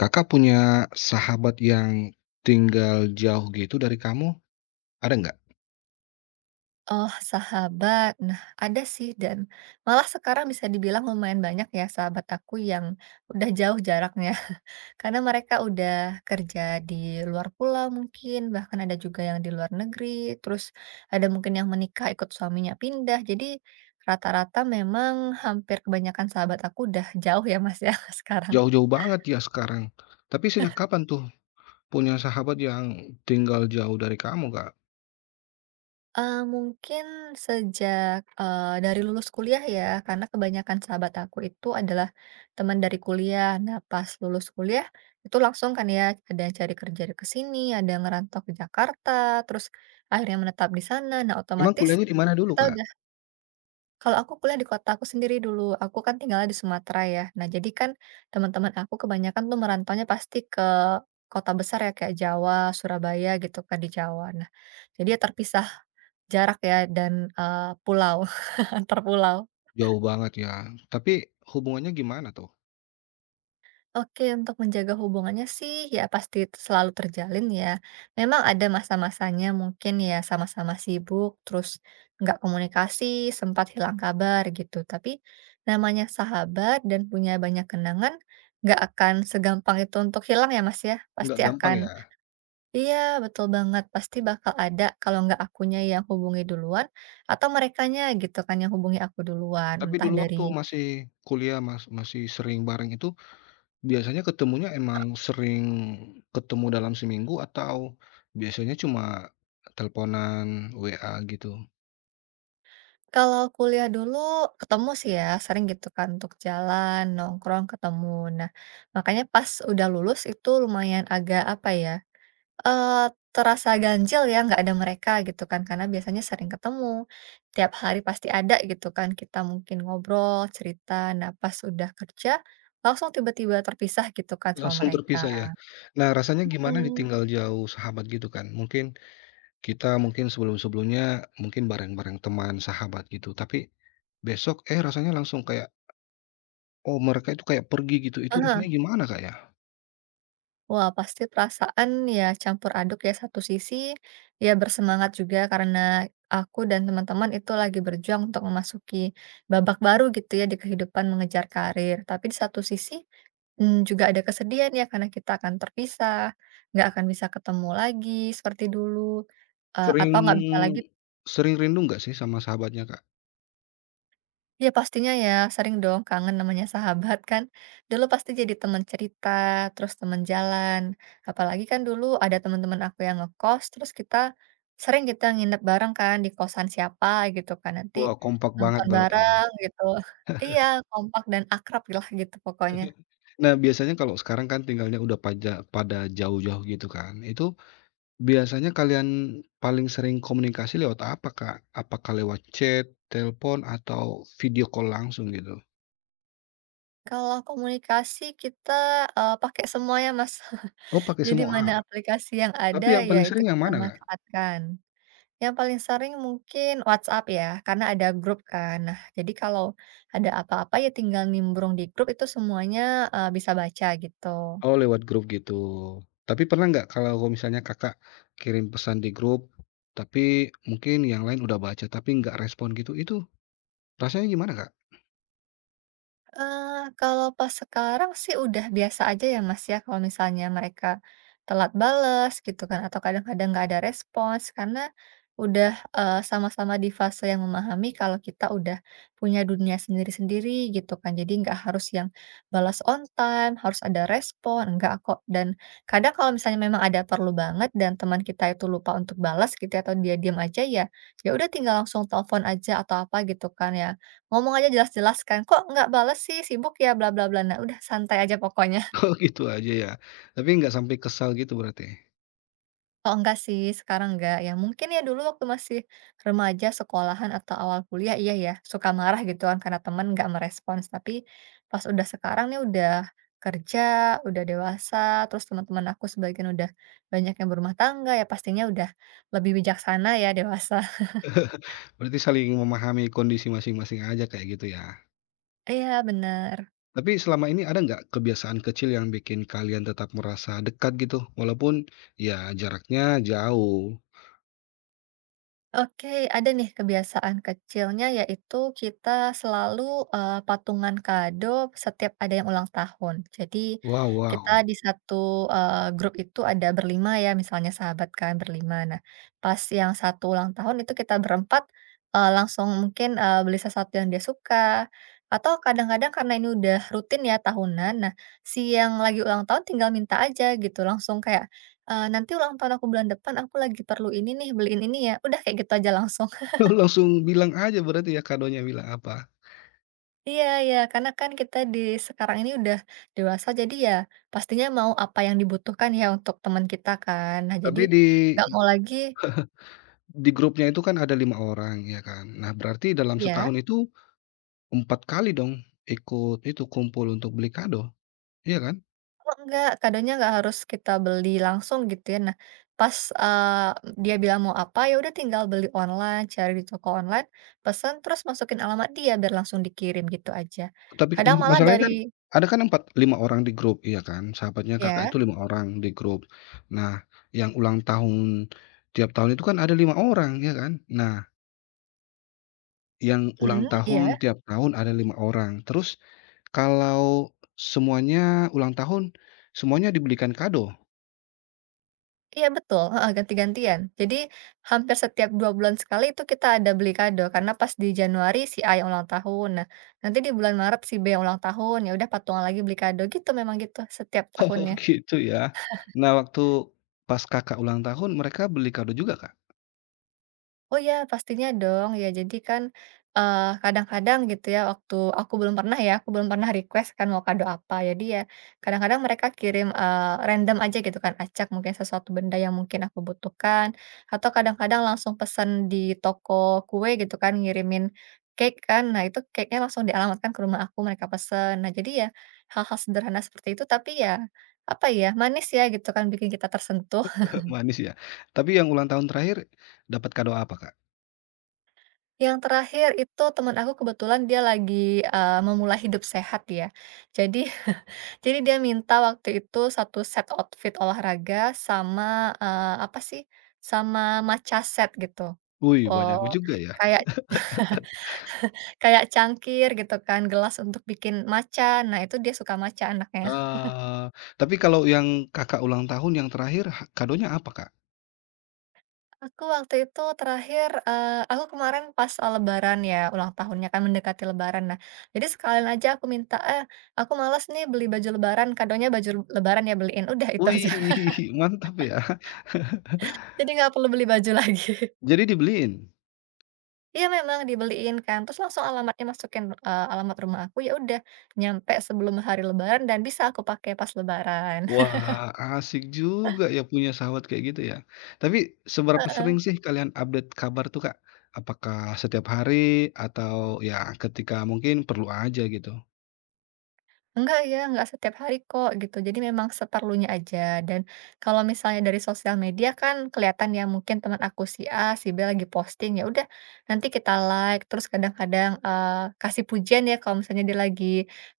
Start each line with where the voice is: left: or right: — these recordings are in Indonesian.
left: Kakak punya sahabat yang tinggal jauh gitu dari kamu, ada nggak?
right: Oh, sahabat. Nah, ada sih dan malah sekarang bisa dibilang lumayan banyak ya sahabat aku yang udah jauh jaraknya. Karena mereka udah kerja di luar pulau mungkin, bahkan ada juga yang di luar negeri, terus ada mungkin yang menikah ikut suaminya pindah. Jadi rata-rata memang hampir kebanyakan sahabat aku udah jauh ya Mas ya sekarang.
left: Jauh-jauh banget ya sekarang. Tapi sejak kapan tuh punya sahabat yang tinggal jauh dari kamu, Kak?
right: Mungkin sejak, dari lulus kuliah ya, karena kebanyakan sahabat aku itu adalah teman dari kuliah. Nah, pas lulus kuliah itu langsung kan ya, ada yang cari kerja ke sini, ada yang ngerantau ke Jakarta, terus akhirnya menetap di sana. Nah,
left: Emang
right: otomatis
left: kuliahnya di mana dulu,
right: kita
left: Kak?
right: udah kalau aku kuliah di kota aku sendiri dulu, aku kan tinggalnya di Sumatera ya. Nah, jadi kan teman-teman aku kebanyakan tuh merantaunya pasti ke kota besar ya, kayak Jawa, Surabaya gitu kan, di Jawa. Nah, jadi ya terpisah jarak ya dan, pulau, antar pulau.
left: Jauh banget ya. Tapi hubungannya gimana tuh?
right: Oke, untuk menjaga hubungannya sih ya pasti selalu terjalin ya. Memang ada masa-masanya mungkin ya sama-sama sibuk, terus nggak komunikasi, sempat hilang kabar gitu. Tapi namanya sahabat dan punya banyak kenangan, nggak akan segampang itu untuk hilang ya, Mas, ya. Pasti
left: Nggak gampang
right: akan
left: ya.
right: iya, betul banget, pasti bakal ada kalau nggak akunya yang hubungi duluan atau merekanya gitu kan yang hubungi aku duluan.
left: Tapi
right: Entah
left: dulu waktu
right: dari.
left: masih kuliah masih sering bareng itu biasanya ketemunya emang sering ketemu dalam seminggu atau biasanya cuma teleponan, WA gitu?
right: Kalau kuliah dulu ketemu sih ya, sering gitu kan untuk jalan, nongkrong, ketemu. Nah, makanya pas udah lulus itu lumayan agak apa ya, eee, terasa ganjil ya nggak ada mereka gitu kan, karena biasanya sering ketemu, tiap hari pasti ada gitu kan, kita mungkin ngobrol, cerita. Nah, pas udah kerja, langsung tiba-tiba terpisah gitu kan sama
left: Langsung
right: mereka.
left: terpisah ya? Nah, rasanya gimana
right: Mmm.
left: ditinggal jauh sahabat gitu kan? Mungkin kita mungkin sebelum-sebelumnya mungkin bareng-bareng teman, sahabat gitu, tapi besok, eh, rasanya langsung kayak, oh, mereka itu kayak pergi gitu, itu maksudnya gimana, Kak, ya?
right: Wah, pasti perasaan ya campur aduk ya satu sisi ya bersemangat juga karena aku dan teman-teman itu lagi berjuang untuk memasuki babak baru gitu ya di kehidupan mengejar karir. Tapi di satu sisi juga ada kesedihan ya karena kita akan terpisah, nggak akan bisa ketemu lagi seperti dulu, atau nggak bisa lagi.
left: Sering sering rindu nggak sih sama sahabatnya, Kak?
right: Iya pastinya ya, sering dong kangen namanya sahabat kan. Dulu pasti jadi teman cerita, terus teman jalan. Apalagi kan dulu ada teman-teman aku yang ngekos, terus kita sering kita nginep bareng kan di kosan siapa gitu kan. Nanti
left: Wah, kompak banget
right: nonton
left: berarti ya.
right: bareng gitu. Iya, kompak dan akrab lah gitu pokoknya.
left: Nah, biasanya kalau sekarang kan tinggalnya udah pada jauh-jauh gitu kan, itu biasanya kalian paling sering komunikasi lewat apa, Kak? Apakah lewat chat, telepon, atau video call langsung gitu?
right: Kalau komunikasi kita pakai semuanya Mas.
left: Oh, pakai
right: Jadi mana
left: semua.
right: aplikasi yang ada
left: Tapi yang
right: ya
left: paling
right: itu
left: sering yang
right: kita
left: mana, Kak?
right: manfaatkan. Yang paling sering mungkin WhatsApp ya, karena ada grup kan. Nah, jadi kalau ada apa-apa ya tinggal nimbrung di grup itu semuanya, bisa baca gitu.
left: Oh, lewat grup gitu. Tapi pernah nggak kalau misalnya Kakak kirim pesan di grup, tapi mungkin yang lain udah baca tapi nggak respon gitu, itu rasanya gimana, Kak?
right: Kalau pas sekarang sih udah biasa aja ya, Mas, ya, kalau misalnya mereka telat bales gitu kan atau kadang-kadang nggak ada respons karena udah, sama-sama di fase yang memahami kalau kita udah punya dunia sendiri-sendiri gitu kan. Jadi nggak harus yang balas on time, harus ada respon, enggak kok. Dan kadang kalau misalnya memang ada perlu banget dan teman kita itu lupa untuk balas gitu ya atau dia diam aja ya, ya udah tinggal langsung telepon aja atau apa gitu kan ya. Ngomong aja jelas-jelas kan, "Kok nggak bales sih? Sibuk ya? Bla bla bla." Nah, udah santai aja pokoknya.
left: Oh, gitu aja ya. Tapi nggak sampai kesal gitu berarti?
right: Kalau enggak sih, sekarang enggak ya. Mungkin ya dulu waktu masih remaja, sekolahan, atau awal kuliah, iya ya, suka marah gitu kan karena teman nggak merespons. Tapi pas udah sekarang nih udah kerja, udah dewasa, terus teman-teman aku sebagian udah banyak yang berumah tangga, ya pastinya udah lebih bijaksana ya, dewasa.
left: Berarti saling memahami kondisi masing-masing aja kayak gitu ya?
right: Iya, bener.
left: Tapi selama ini ada nggak kebiasaan kecil yang bikin kalian tetap merasa dekat gitu, walaupun ya jaraknya jauh?
right: Oke, ada nih kebiasaan kecilnya yaitu kita selalu, patungan kado setiap ada yang ulang tahun. Jadi
left: Wow
right: kita
left: wow.
right: di satu, grup itu ada berlima ya, misalnya sahabat kan berlima. Nah, pas yang satu ulang tahun itu kita berempat, langsung mungkin, beli sesuatu yang dia suka, atau kadang-kadang karena ini udah rutin ya tahunan, nah si yang lagi ulang tahun tinggal minta aja gitu, langsung kayak "Nanti ulang tahun aku bulan depan, aku lagi perlu ini nih, beliin ini ya." Udah kayak gitu aja langsung.
left: Langsung bilang aja berarti ya kadonya bilang apa.
right: Iya ya. Karena kan kita di sekarang ini udah dewasa, jadi ya pastinya mau apa yang dibutuhkan ya untuk teman kita kan. Nah, jadi
left: Tapi di
right: nggak mau lagi
left: di grupnya itu kan ada 5 orang ya kan. Nah berarti dalam
right: ya
left: setahun itu 4 kali dong ikut itu kumpul untuk beli kado, iya kan?
right: oh, enggak, kadonya nggak harus kita beli langsung gitu ya. Nah, pas, dia bilang mau apa, ya udah tinggal beli online, cari di toko online, pesan, terus masukin alamat dia biar langsung dikirim, gitu aja.
left: Tapi kan
right: Kadang malah
left: masalahnya
right: dari
left: kan ada kan 4 5 orang di grup iya kan, sahabatnya Kakak
right: ya?
left: itu 5 orang di grup. Nah, yang ulang tahun tiap tahun itu kan ada 5 orang ya kan. Nah, yang ulang
right: Mhm, iya?
left: tahun tiap tahun ada 5 orang. Terus kalau semuanya ulang tahun, semuanya dibelikan kado.
right: Iya betul, heeh, ganti-gantian. Jadi hampir setiap 2 bulan sekali itu kita ada beli kado, karena pas di Januari si A yang ulang tahun, nah nanti di bulan Maret si B yang ulang tahun, ya udah patungan lagi beli kado gitu, memang gitu setiap
left: Oh
right: tahunnya.
left: gitu ya. Nah waktu pas Kakak ulang tahun mereka beli kado juga Kak?
right: Oh ya, pastinya dong. Ya jadi kan, kadang-kadang gitu ya waktu aku belum pernah ya, aku belum pernah request kan mau kado apa. Jadi ya kadang-kadang mereka kirim, random aja gitu kan, acak mungkin sesuatu benda yang mungkin aku butuhkan, atau kadang-kadang langsung pesan di toko kue gitu kan, ngirimin cake kan. Nah itu cake-nya langsung dialamatkan ke rumah aku, mereka pesen. Nah jadi ya hal-hal sederhana seperti itu tapi ya, apa ya, manis ya gitu kan, bikin kita tersentuh.
left: Manis ya. Tapi yang ulang tahun terakhir dapat kado apa Kak?
right: Yang terakhir itu teman aku kebetulan dia lagi, memulai hidup sehat ya. Jadi jadi dia minta waktu itu satu set outfit olahraga sama, apa sih, sama matcha set gitu.
left: Wih
right: Oh,
left: banyak juga ya.
right: kayak kayak cangkir gitu kan, gelas untuk bikin matcha. Nah itu dia suka matcha anaknya.
left: Eee, tapi kalau yang Kakak ulang tahun yang terakhir kadonya apa, Kak?
right: Aku waktu itu terakhir, aku kemarin pas, lebaran ya, ulang tahunnya kan mendekati lebaran. Nah, jadi sekalian aja aku minta, "Eh, aku malas nih beli baju lebaran," kadonya baju lebaran ya beliin, udah itu aja.
left: Wih, mantap ya.
right: Jadi nggak perlu beli baju lagi.
left: Jadi dibeliin?
right: Iya memang dibeliin kan, terus langsung alamatnya masukin, alamat rumah aku, ya udah nyampe sebelum hari lebaran dan bisa aku pakai pas lebaran.
left: Wah, asik juga ya punya sahabat kayak gitu ya. Tapi seberapa sering sih kalian update kabar tuh, Kak? Apakah setiap hari atau ya ketika mungkin perlu aja gitu?
right: Enggak ya, enggak setiap hari kok gitu. Jadi memang seperlunya aja. Dan kalau misalnya dari sosial media kan kelihatan ya mungkin teman aku si A, si B lagi posting ya udah nanti kita like terus kadang-kadang kasih pujian ya kalau misalnya dia lagi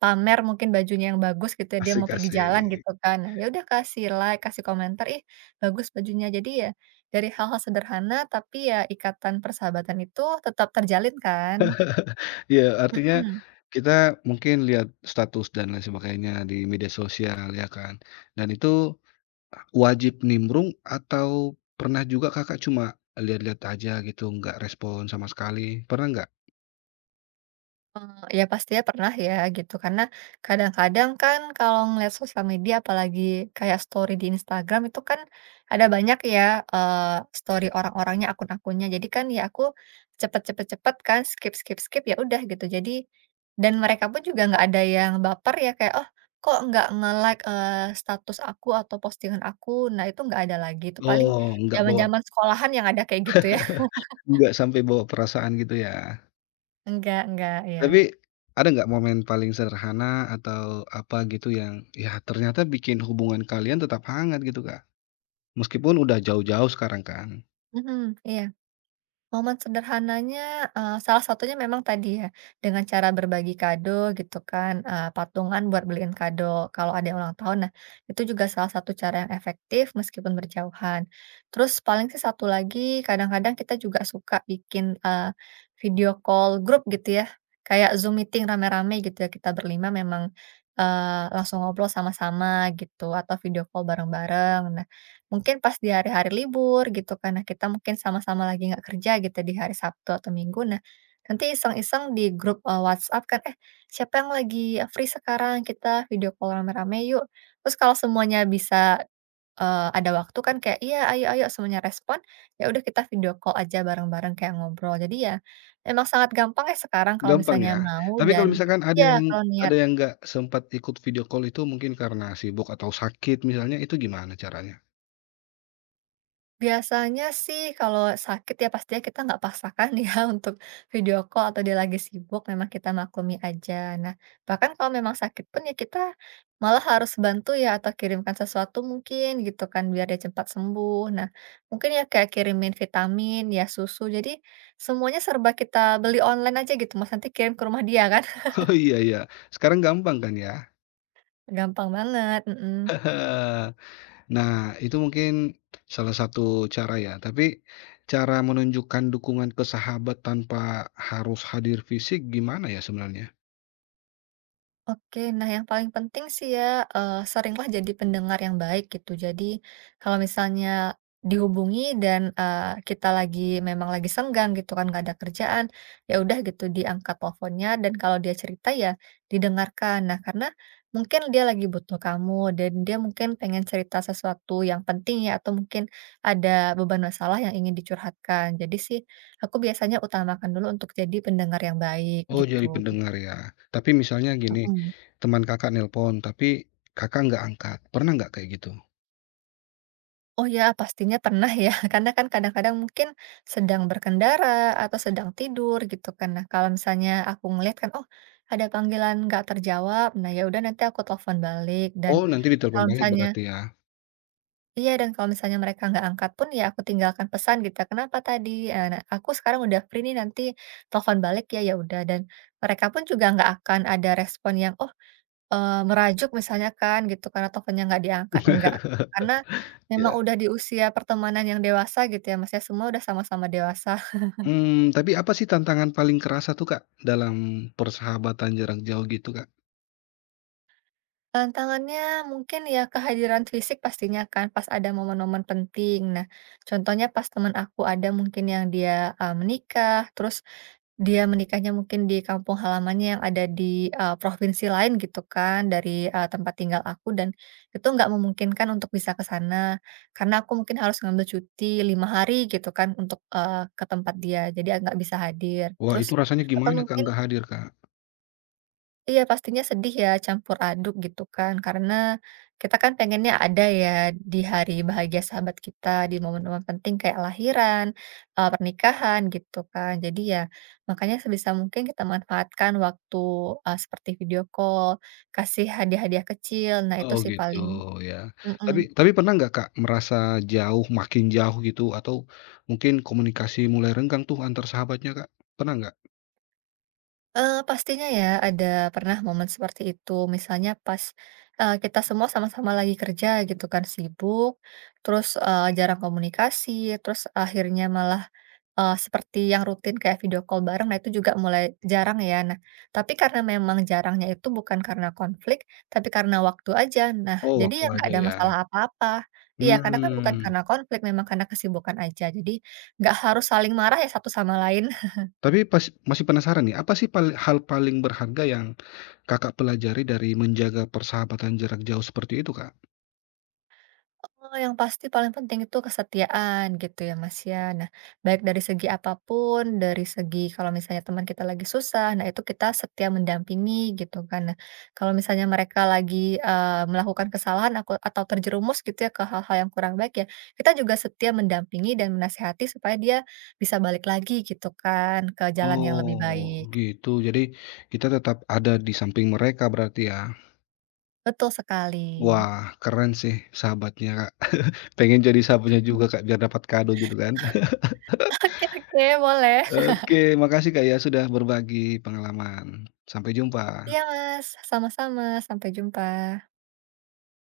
right: pamer mungkin bajunya yang bagus gitu ya, dia mau
left: Asik
right: pergi jalan
left: asik.
right: gitu kan. Nah, ya udah kasih like, kasih komentar, ih bagus bajunya. Jadi ya dari hal-hal sederhana tapi ya ikatan persahabatan itu tetap terjalin kan.
left: Iya, artinya
right: Mm-mm.
left: kita mungkin lihat status dan lain sebagainya di media sosial ya kan, dan itu wajib nimbrung atau pernah juga Kakak cuma lihat-lihat aja gitu, nggak respon sama sekali, pernah nggak?
right: Ya pastinya pernah ya gitu, karena kadang-kadang kan kalau ngeliat sosial media apalagi kayak story di Instagram itu kan ada banyak ya, eee, story orang-orangnya, akun-akunnya. Jadi kan ya aku cepet cepet cepet kan, skip skip skip, ya udah gitu. Jadi dan mereka pun juga nggak ada yang baper ya kayak, "Oh kok nggak nge-like, status aku atau postingan aku?" Nah itu nggak ada lagi, itu paling
left: Oh, nggak bawa
right: zaman-zaman sekolahan yang ada kayak gitu ya.
left: Nggak sampai bawa perasaan gitu ya.
right: Enggak, ya.
left: Tapi ada nggak momen paling sederhana atau apa gitu yang ya ternyata bikin hubungan kalian tetap hangat gitu, Kak? Meskipun udah jauh-jauh sekarang kan?
right: Mhm, iya. Momen sederhananya, salah satunya memang tadi ya, dengan cara berbagi kado gitu kan, patungan buat beliin kado kalau ada yang ulang tahun. Nah, itu juga salah satu cara yang efektif meskipun berjauhan. Terus paling sih satu lagi, kadang-kadang kita juga suka bikin, video call grup gitu ya, kayak Zoom meeting rame-rame gitu ya, kita berlima memang, langsung ngobrol sama-sama gitu, atau video call bareng-bareng. Nah, mungkin pas di hari-hari libur gitu kan, nah kita mungkin sama-sama lagi nggak kerja gitu di hari Sabtu atau Minggu, nah nanti iseng-iseng di grup, WhatsApp kan, "Eh, siapa yang lagi free sekarang? Kita video call rame-rame yuk." Terus kalau semuanya bisa, ada waktu kan kayak, "Iya, ayo ayo," semuanya respon, ya udah kita video call aja bareng-bareng kayak ngobrol. Jadi ya, memang sangat gampang ya sekarang kalau
left: Gampang ya?
right: misalnya mau
left: Tapi kalau
right: dan
left: misalkan
right: ya kalau niat.
left: ada yang nggak sempat ikut video call itu mungkin karena sibuk atau sakit misalnya, itu gimana caranya?
right: Biasanya sih kalau sakit ya pastinya kita nggak paksakan ya untuk video call atau dia lagi sibuk, memang kita maklumi aja. Nah, bahkan kalau memang sakit pun ya kita malah harus bantu ya atau kirimkan sesuatu mungkin gitu kan biar dia cepat sembuh. Nah, mungkin ya kayak kirimin vitamin, ya susu. Jadi semuanya serba kita beli online aja gitu Mas, nanti kirim ke rumah dia kan.
left: Oh, iya iya, sekarang gampang kan ya?
right: Gampang banget, mhm.
left: Nah, itu mungkin salah satu cara ya, tapi cara menunjukkan dukungan ke sahabat tanpa harus hadir fisik gimana ya sebenarnya?
right: Oke, nah yang paling penting sih ya, seringlah jadi pendengar yang baik gitu. Jadi kalau misalnya dihubungi dan, kita lagi memang lagi senggang gitu kan, nggak ada kerjaan, ya udah gitu diangkat teleponnya dan kalau dia cerita ya didengarkan. Nah, karena mungkin dia lagi butuh kamu dan dia mungkin pengen cerita sesuatu yang penting ya atau mungkin ada beban masalah yang ingin dicurhatkan. Jadi sih aku biasanya utamakan dulu untuk jadi pendengar yang baik
left: Oh,
right: gitu.
left: jadi pendengar ya. Tapi misalnya gini,
right: Mhm.
left: teman Kakak nelpon tapi Kakak nggak angkat, pernah nggak kayak gitu?
right: Oh ya, pastinya pernah ya, karena kan kadang-kadang mungkin sedang berkendara atau sedang tidur gitu kan. Nah, kalau misalnya aku ngeliat kan, oh ada panggilan nggak terjawab, nah ya udah nanti aku telepon balik dan
left: Oh, nanti ditelepon
right: kalau
left: balik
right: misalnya
left: berarti ya?
right: iya dan kalau misalnya mereka nggak angkat pun ya aku tinggalkan pesan gitu. Ya, kenapa tadi? Nah, aku sekarang udah free nih nanti telepon balik ya ya udah dan mereka pun juga nggak akan ada respon yang oh, merajuk misalnya kan gitu karena teleponnya nggak diangkat, enggak. Karena memang
left: Iya.
right: udah di usia pertemanan yang dewasa gitu ya, Mas, ya, semua udah sama-sama dewasa.
left: Mmm, tapi apa sih tantangan paling kerasa tuh, Kak, dalam persahabatan jarak jauh gitu, Kak?
right: Tantangannya mungkin ya kehadiran fisik pastinya kan pas ada momen-momen penting. Nah, contohnya pas temen aku ada mungkin yang dia, menikah, terus dia menikahnya mungkin di kampung halamannya yang ada di, provinsi lain gitu kan dari, tempat tinggal aku dan itu nggak memungkinkan untuk bisa ke sana, karena aku mungkin harus ngambil cuti 5 hari gitu kan untuk, ke tempat dia jadi nggak bisa hadir.
left: Wah,
right: Terus
left: itu rasanya
right: atau
left: gimana, Kak,
right: mungkin
left: nggak hadir, Kak?
right: iya, pastinya sedih ya, campur aduk gitu kan, karena kita kan pengennya ada ya di hari bahagia sahabat kita, di momen-momen penting kayak lahiran, pernikahan gitu kan. Jadi ya makanya sebisa mungkin kita manfaatkan waktu, seperti video call, kasih hadiah-hadiah kecil, nah itu
left: Oh
right: sih
left: gitu
right: paling.
left: ya. Tapi
right: Mhm.
left: tapi pernah nggak Kak, merasa jauh, makin jauh gitu atau mungkin komunikasi mulai renggang tuh antar sahabatnya Kak, pernah nggak?
right: Pastinya ya ada pernah momen seperti itu. Misalnya pas, kita semua sama-sama lagi kerja gitu kan, sibuk, terus, jarang komunikasi, terus akhirnya malah, seperti yang rutin kayak video call bareng, nah itu juga mulai jarang ya. Nah, tapi karena memang jarangnya itu bukan karena konflik, tapi karena waktu aja. Nah,
left: Oh
right: jadi
left: waktu
right: ya nggak
left: aja
right: ada
left: ya.
right: masalah apa-apa. Iya, karena kan bukan
left: Hmm.
right: karena konflik, memang karena kesibukan aja. Jadi nggak harus saling marah ya satu sama lain.
left: Tapi pas masih penasaran nih, apa sih hal paling berharga yang Kakak pelajari dari menjaga persahabatan jarak jauh seperti itu Kak?
right: Oh, yang pasti paling penting itu kesetiaan gitu ya Mas ya. Nah, baik dari segi apapun, dari segi kalau misalnya teman kita lagi susah, nah itu kita setia mendampingi gitu kan. Nah, kalau misalnya mereka lagi melakukan kesalahan aku, atau terjerumus gitu ya ke hal-hal yang kurang baik ya, kita juga setia mendampingi dan menasehati supaya dia bisa balik lagi gitu kan ke jalan yang lebih
left: Oh
right: baik.
left: gitu, jadi kita tetap ada di samping mereka berarti ya.
right: Betul sekali.
left: Wah keren sih sahabatnya Kak, pengen jadi sahabatnya juga Kak, biar dapat kado gitu kan.
right: Oke, oke, boleh.
left: Oke, makasih Kak ya sudah berbagi pengalaman. Sampai jumpa.
right: Iya Mas, sama-sama. Sampai jumpa.